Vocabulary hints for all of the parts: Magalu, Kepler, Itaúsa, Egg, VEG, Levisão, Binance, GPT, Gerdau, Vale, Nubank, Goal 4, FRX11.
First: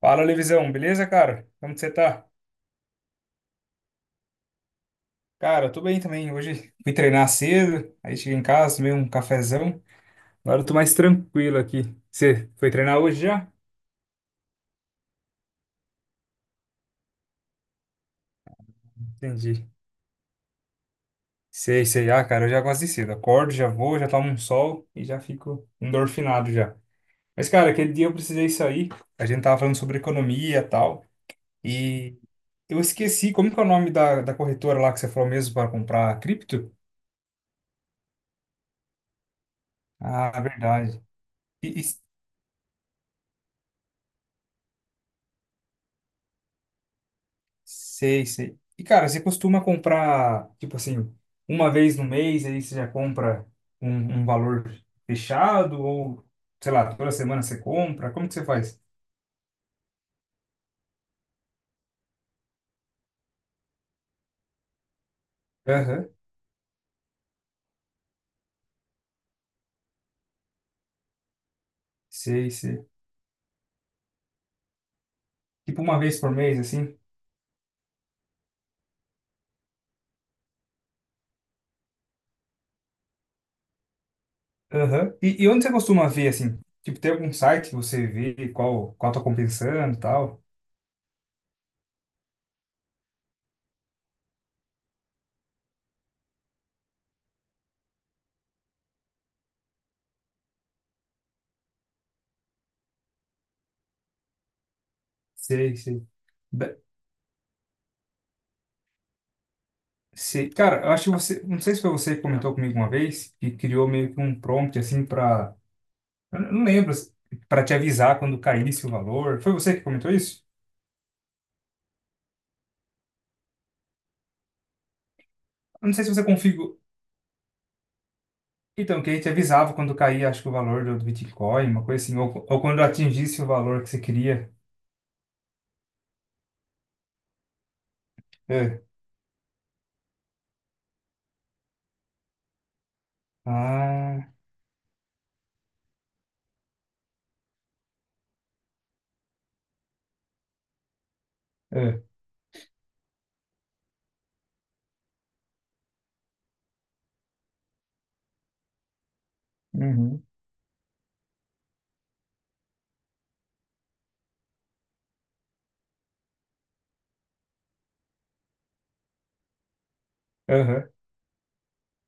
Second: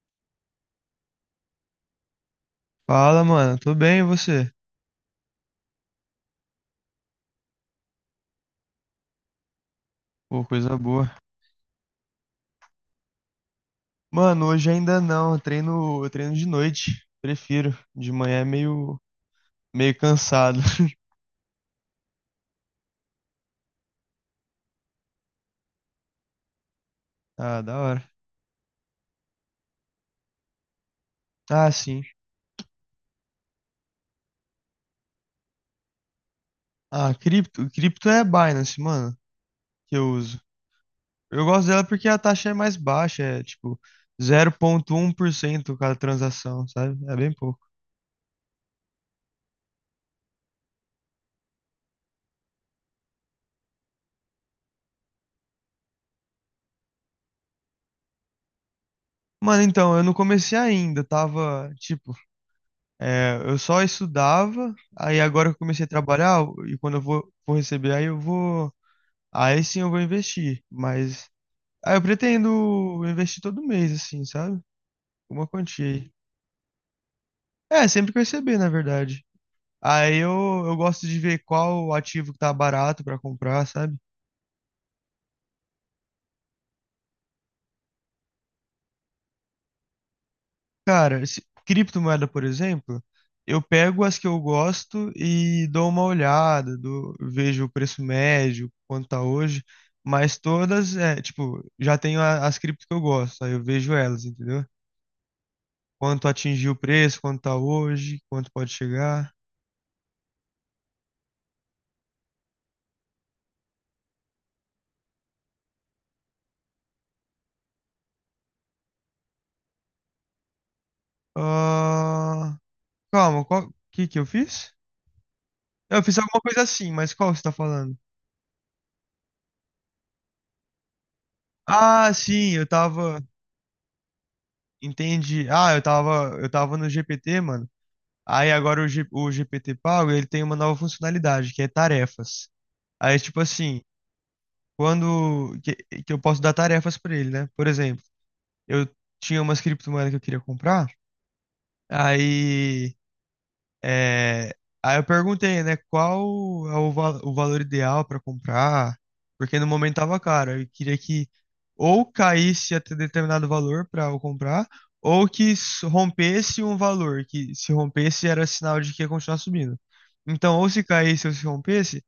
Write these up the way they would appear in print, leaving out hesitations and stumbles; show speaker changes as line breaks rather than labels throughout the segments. Fala, Levisão, beleza, cara? Como que você tá?
Fala, mano. Tô bem, e você?
Cara, tô bem também. Hoje fui treinar cedo, aí cheguei em casa, tomei um cafezão.
Pô,
Agora eu tô
coisa
mais
boa.
tranquilo aqui. Você foi treinar hoje já?
Mano, hoje ainda não. Eu treino de noite. Prefiro. De manhã é meio,
Entendi.
meio cansado.
Sei, sei. Ah, cara, eu já gosto de cedo. Acordo, já vou, já tomo um sol e já fico endorfinado já. Mas,
Ah,
cara,
da
aquele
hora.
dia eu precisei sair. A gente tava falando sobre economia e tal.
Ah, sim.
E eu esqueci, como que é o nome da corretora lá que você falou mesmo para comprar cripto?
Ah, cripto. Cripto é Binance, mano, que eu
Ah,
uso.
verdade.
Eu gosto
E, e
dela porque a taxa é mais baixa, é tipo 0,1% cada transação, sabe? É bem pouco.
Sei, sei. E, cara, você costuma comprar, tipo assim, uma vez no mês, aí você já compra um valor fechado? Ou, sei lá, toda semana você compra? Como que você faz?
Mano, então, eu não comecei ainda, tava, tipo, eu só estudava, aí agora eu comecei a
Aham,
trabalhar, e quando eu vou, vou receber, aí eu vou. Aí sim eu vou investir, mas. Ah, eu
sei, sei.
pretendo investir todo mês, assim, sabe? Uma
Tipo
quantia
uma
aí.
vez por mês, assim?
É, sempre que eu receber, na verdade. Aí eu gosto de ver qual ativo que tá barato pra comprar, sabe?
Aham. E onde você costuma ver, assim? Tipo, tem algum site que você vê qual tá compensando e tal?
Cara, criptomoeda, por exemplo, eu pego as que eu gosto e dou uma olhada, vejo o preço médio, quanto tá hoje, mas todas, é, tipo, já tenho as criptos que eu gosto, aí eu vejo elas, entendeu?
Sei, sei.
Quanto atingiu o
Be-
preço, quanto tá hoje, quanto pode chegar.
Sei. Cara, eu acho que você, não sei se foi você que comentou comigo uma vez, que criou meio que um prompt, assim, pra, eu não lembro, para te avisar quando caísse o valor. Foi você que comentou isso?
Ah, calma, qual que eu fiz?
Eu não
Eu
sei se
fiz
você
alguma coisa
configurou.
assim, mas qual você tá falando?
Então, que aí te avisava quando caía, acho que o valor do Bitcoin, uma coisa
Ah,
assim, ou,
sim,
ou
eu
quando
tava,
atingisse o valor que você queria.
entendi. Ah, eu tava no GPT, mano. Aí agora
É.
o, o GPT pago, ele tem uma nova funcionalidade, que é tarefas. Aí tipo assim,
Ah,
quando que, que eu posso dar tarefas pra ele, né? Por exemplo, eu tinha umas criptomoedas que eu queria comprar,
é.
aí. É, aí eu perguntei, né, qual é o, o valor ideal para comprar, porque no momento tava
Uhum.
caro. Eu queria que ou caísse até determinado valor para eu comprar, ou que rompesse um valor, que se rompesse era sinal de que ia continuar subindo. Então, ou se
Aham.
caísse ou se rompesse,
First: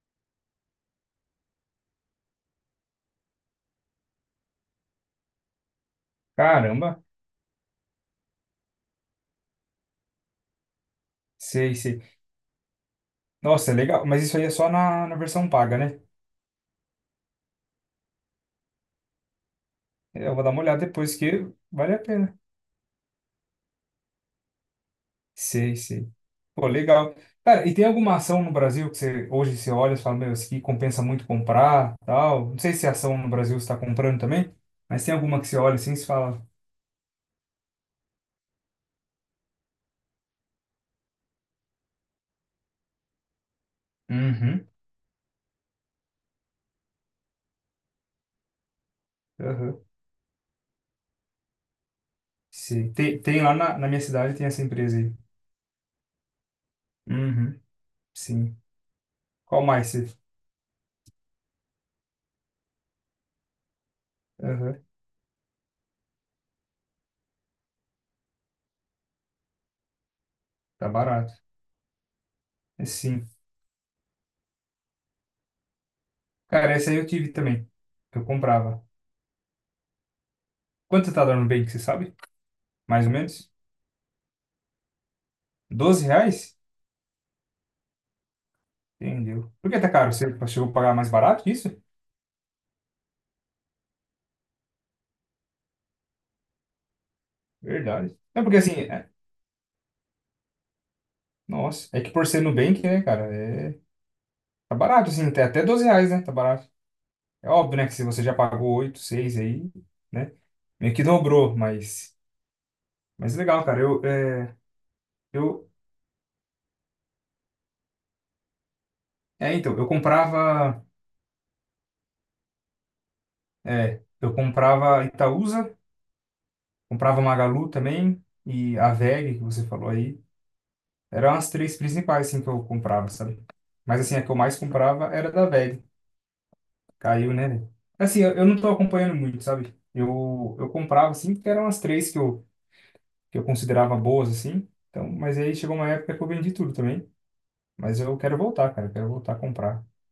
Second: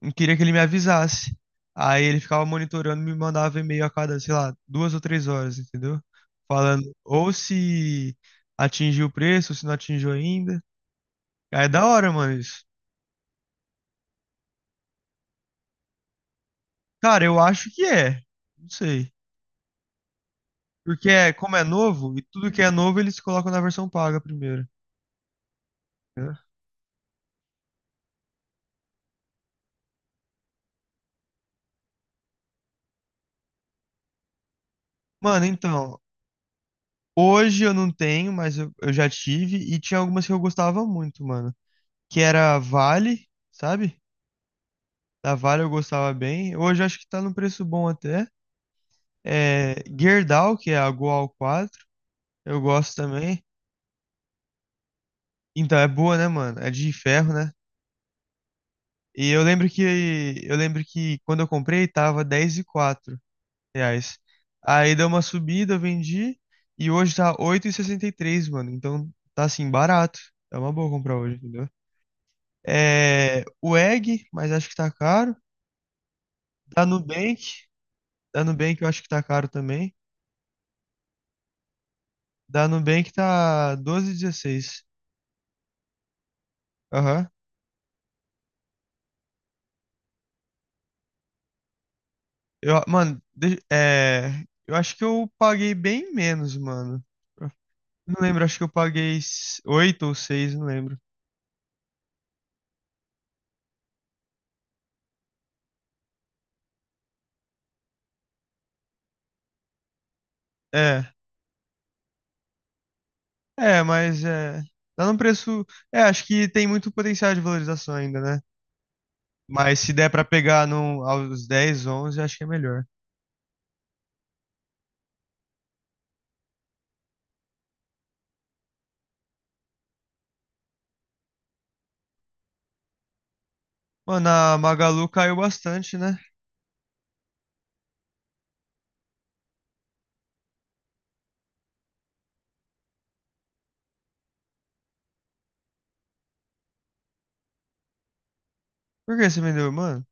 eu queria que ele me avisasse. Aí ele ficava monitorando, me mandava e-mail a cada, sei lá, duas ou três horas, entendeu? Falando
Caramba,
ou se atingiu o preço, ou se não atingiu ainda. Ah, é
sei,
da
sei.
hora, mano, isso.
Nossa, é legal, mas isso aí é só na versão paga, né?
Cara, eu acho que é. Não sei.
Eu vou dar uma olhada
Porque
depois
é,
que
como é
vale a
novo, e
pena.
tudo que é novo eles colocam na versão paga primeiro,
Sei, sei.
né?
Pô, legal. Cara, e tem alguma ação no Brasil que você hoje você olha e fala, meu, isso aqui compensa muito comprar, tal? Não sei se é ação no Brasil você está comprando também, mas tem alguma
Mano,
que você olha assim e
então,
você fala?
hoje eu não tenho, mas eu já tive e tinha algumas que eu gostava muito, mano. Que era a Vale, sabe?
Uhum,
Da Vale eu gostava bem. Hoje eu acho que tá num preço bom até. É,
uhum,
Gerdau, que é a Goal 4, eu
sei.
gosto
Tem
também.
lá na minha cidade, tem essa empresa aí.
Então, é boa, né, mano? É de ferro, né?
Uhum, sim.
E eu
Qual
lembro que
mais você?
eu lembro que quando eu comprei tava 10,04 reais.
Uhum,
Aí deu uma subida, eu vendi. E hoje tá oito e sessenta e três, mano. Então tá assim, barato. É uma
tá
boa comprar
barato.
hoje, entendeu?
É, sim.
É, o Egg, mas acho que tá caro.
Cara,
Da
essa aí eu tive
Nubank.
também. Eu
Da Nubank
comprava.
eu acho que tá caro também.
Quanto tá dando bem, que você sabe?
Da
Mais
Nubank
ou menos?
tá 12,16.
R$ 12?
Aham.
Entendeu. Por que tá caro? Você chegou a pagar mais barato que isso?
Eu, mano, eu acho que eu paguei bem menos, mano.
Verdade.
Não
É
lembro,
porque
acho que eu
assim,
paguei 8 ou 6, não lembro.
nossa, é que por ser Nubank, né, cara, é, tá barato, assim, até R$ 12, né, tá barato. É óbvio, né, que se você já pagou 8 6 aí, né, meio que
É.
dobrou, mas legal, cara,
É, mas é, tá num preço.
eu,
É, acho que tem muito potencial de valorização ainda, né?
então,
Mas se der pra pegar num, aos 10, 11, acho que é melhor.
eu comprava Itaúsa, comprava Magalu também, e a VEG, que você falou aí, eram as três principais, assim, que eu comprava, sabe? Mas, assim, a
Mano,
que eu
a
mais comprava
Magalu
era
caiu
da VEG.
bastante, né?
Caiu, né? Velho? Assim, eu não tô acompanhando muito, sabe? Eu comprava, assim, porque eram as três que eu considerava boas, assim. Então, mas aí chegou uma época que eu vendi tudo também. Mas eu quero voltar, cara. Eu quero
Por que
voltar a
você vendeu,
comprar.
mano?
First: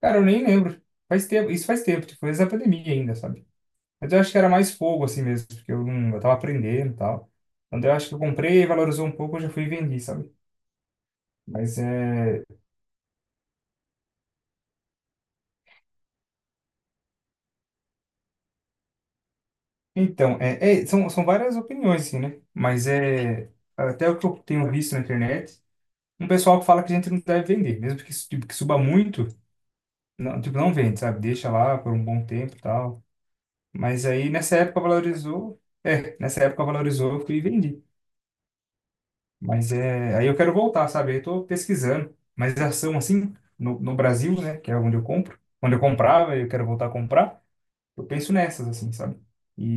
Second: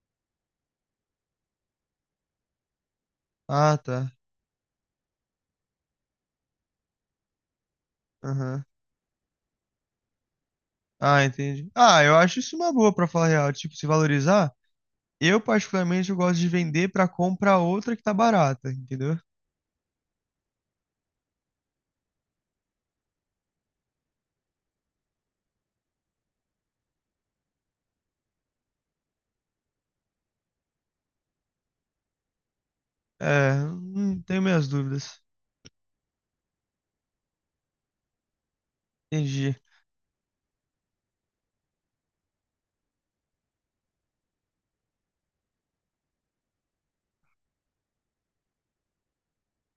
Cara, eu nem lembro. Faz tempo, isso faz tempo, tipo, antes da pandemia ainda, sabe?
Ah,
Mas
tá.
eu acho que era mais fogo, assim mesmo, porque eu, não, eu tava aprendendo e tal. Quando eu acho que eu
Aham.
comprei, valorizou um pouco, eu já fui e vendi, sabe?
Ah, entendi.
Mas
Ah, eu acho
é.
isso uma boa pra falar a real. Tipo, se valorizar, eu particularmente eu gosto de vender pra comprar outra que tá barata, entendeu?
Então, são várias opiniões, assim, né? Mas é. Até o que eu tenho visto na internet. Um pessoal que fala que a gente não deve vender, mesmo que, tipo, que suba muito, não, tipo, não vende, sabe? Deixa lá por um bom tempo e tal.
É,
Mas aí
tenho
nessa
minhas
época
dúvidas.
valorizou, nessa época valorizou, eu fui e vendi.
Entendi.
Mas é, aí eu quero voltar, sabe? Eu tô pesquisando, mas ação assim, no Brasil, né, que é onde eu compro, onde eu comprava e eu quero voltar a comprar, eu penso nessas, assim, sabe?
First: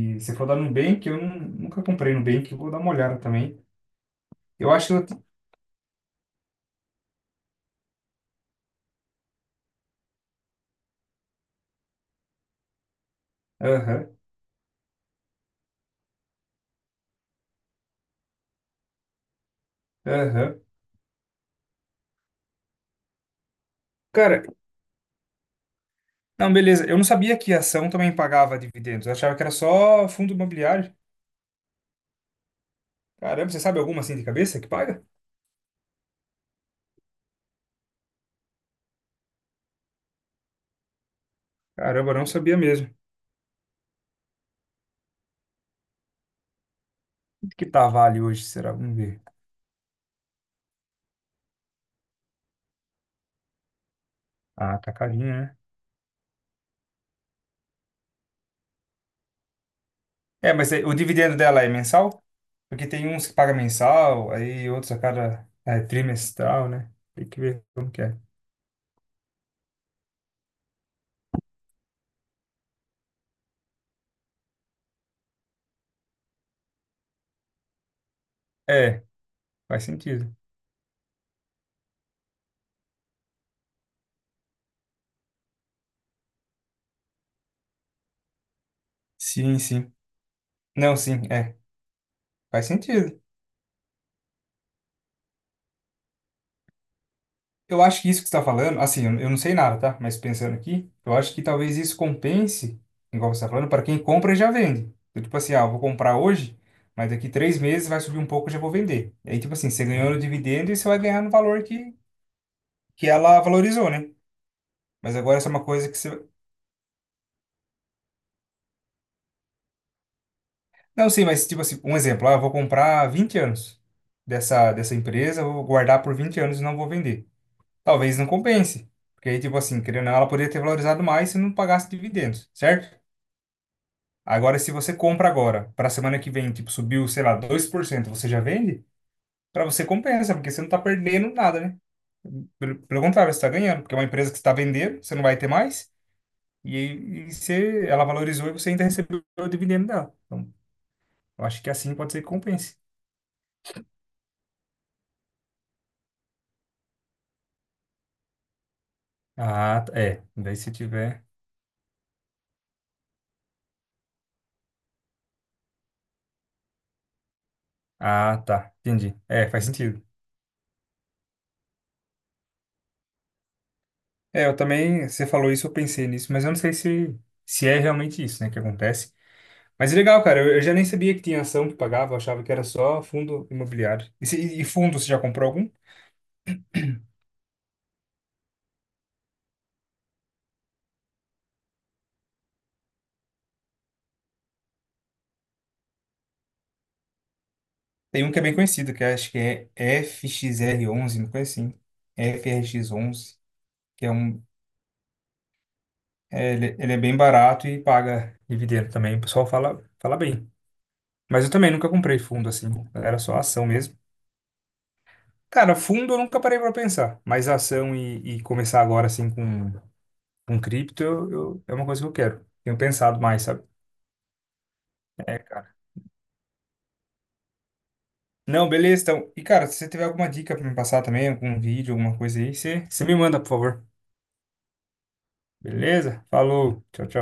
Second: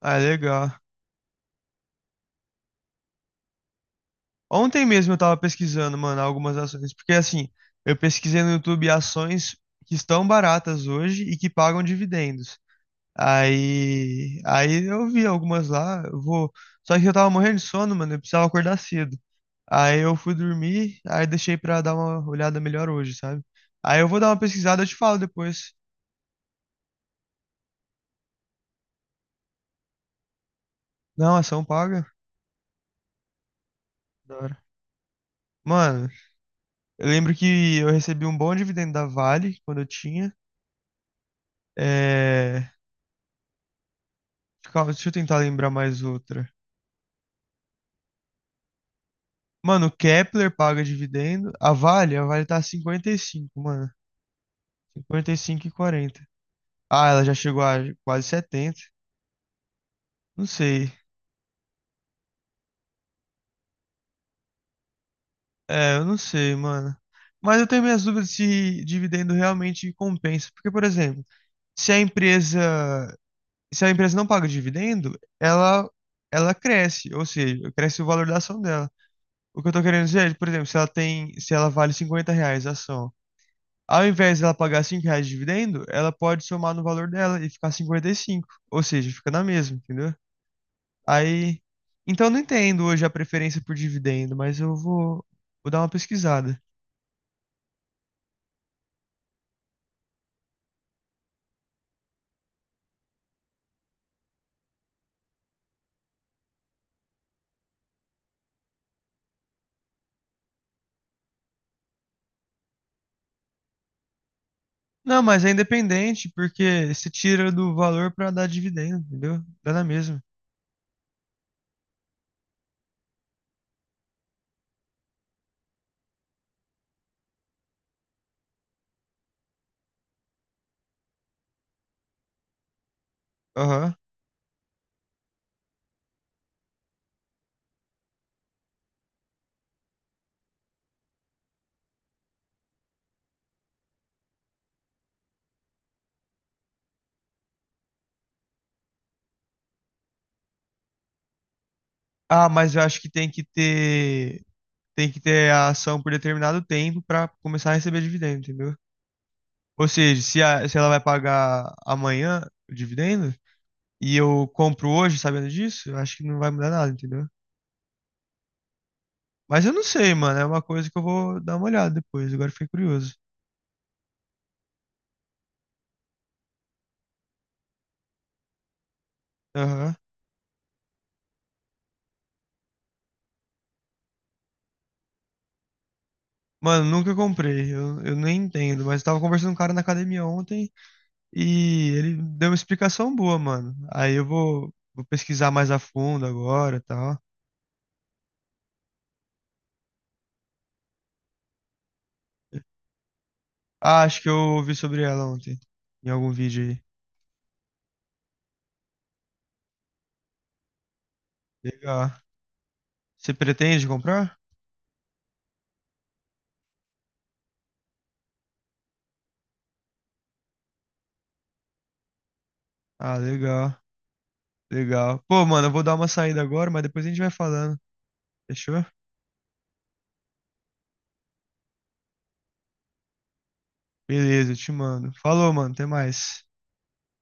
Ah,
se for dar
legal.
Nubank, eu nunca comprei Nubank, eu vou dar uma olhada também. Eu
Ontem
acho
mesmo
que
eu
eu...
tava pesquisando, mano, algumas ações, porque assim, eu pesquisei no YouTube ações que estão baratas hoje e que pagam dividendos.
Aham,
Aí eu vi algumas lá, eu vou, só que eu tava morrendo de sono, mano, eu precisava acordar cedo. Aí eu fui
aham.
dormir, aí deixei pra dar uma olhada melhor hoje, sabe? Aí eu vou dar uma
Cara,
pesquisada, eu te falo depois.
não, beleza. Eu não sabia que a ação também pagava dividendos. Eu achava que era só fundo imobiliário.
Não, ação paga?
Caramba, você sabe alguma assim de
Da
cabeça
hora.
que paga?
Mano, eu lembro que eu recebi um bom dividendo da Vale quando eu tinha.
Caramba, eu não sabia
é,
mesmo.
Calma, deixa eu tentar lembrar mais outra.
Quanto que tá a Vale hoje, será? Vamos ver.
Mano, o Kepler paga dividendo. A Vale tá 55, mano.
Ah, tá carinho,
Cinquenta e
né?
cinco e quarenta. Ah, ela já chegou a quase 70. Não
É, mas
sei.
o dividendo dela é mensal? Porque tem uns que pagam mensal, aí outros a cada
É, eu não sei,
trimestral, né?
mano.
Tem que
Mas
ver
eu tenho
como
minhas
que é.
dúvidas se dividendo realmente compensa. Porque, por exemplo, se a empresa, se a empresa não paga dividendo, ela cresce, ou seja, cresce o valor da ação dela.
É,
O que eu tô
faz
querendo dizer é,
sentido.
por exemplo, se ela vale 50 reais a ação, ao invés dela pagar 5 reais de dividendo, ela pode somar no valor dela e ficar 55. Ou seja, fica na
Sim,
mesma,
sim.
entendeu?
Não, sim, é.
Aí. Então eu não
Faz
entendo hoje a
sentido.
preferência por dividendo, mas eu vou, vou dar uma pesquisada.
Eu acho que isso que você está falando, assim, eu não sei nada, tá? Mas pensando aqui, eu acho que talvez isso compense, igual você está falando, para quem compra e já vende. Então, tipo assim, ah, eu vou comprar hoje, mas daqui 3 meses vai subir um pouco e já vou vender. E aí, tipo assim, você ganhou no dividendo e você vai ganhar no valor que ela valorizou, né? Mas
Não,
agora
mas
essa
é
é uma coisa que você.
independente, porque você tira do valor pra dar dividendo, entendeu? Dá na mesma.
Não, sim, mas tipo assim, um exemplo, ah, eu vou comprar 20 anos dessa empresa, eu vou guardar por 20 anos e não vou vender. Talvez não compense. Porque aí, tipo assim, querendo ou não, ela poderia ter valorizado mais se não pagasse dividendos, certo?
Aham.
Agora, se você compra agora, para semana que vem, tipo, subiu, sei lá, 2% você já vende? Para você compensa, porque você não tá perdendo nada, né? Pelo contrário, você tá ganhando, porque é uma empresa que está vendendo, você não vai ter mais, e, aí, e você, ela valorizou e você ainda recebeu o dividendo dela. Então, eu acho que assim pode ser que
Ah, mas
compense.
eu acho que tem que ter. Tem que ter a ação por determinado tempo pra começar a receber dividendo, entendeu?
Ah,
Ou
tá,
seja,
é. Daí se
se ela vai
tiver.
pagar amanhã o dividendo, e eu compro hoje sabendo disso, eu acho que não vai mudar nada, entendeu?
Ah, tá. Entendi. É,
Mas
faz
eu não
sentido.
sei, mano. É uma coisa que eu vou dar uma olhada depois. Agora eu fiquei curioso.
É, eu também, você falou isso, eu pensei nisso, mas eu não sei se é realmente isso, né, que acontece. Mas
Aham.
é legal, cara. Eu já nem sabia que tinha ação que pagava, eu achava que era só fundo imobiliário. E, e fundo, você já comprou algum?
Mano, nunca comprei. Eu nem entendo. Mas eu tava conversando com um cara na academia ontem e ele deu uma explicação boa, mano. Aí eu vou, vou pesquisar mais a fundo agora e tal.
Tem um que é bem conhecido, que acho que é FXR11, uma coisa assim. FRX11,
Ah,
que é
acho que eu
um.
ouvi sobre ela ontem. Em algum
É,
vídeo
ele,
aí.
ele é bem barato e paga dividendo também. O pessoal fala, fala bem. Mas eu também nunca
Legal.
comprei fundo assim. Era
Você
só ação
pretende
mesmo.
comprar?
Cara, fundo eu nunca parei pra pensar. Mas ação e começar agora assim com cripto é uma coisa que eu quero. Tenho
Ah,
pensado mais, sabe?
legal. Legal. Pô, mano, eu vou dar uma saída agora, mas depois a gente vai falando.
Não,
Fechou?
beleza, então. E, cara, se você tiver alguma dica pra me passar também, algum vídeo, alguma coisa aí, você me manda, por favor.
Beleza, eu te mando. Falou, mano, até
Beleza?
mais.
Falou. Tchau, tchau.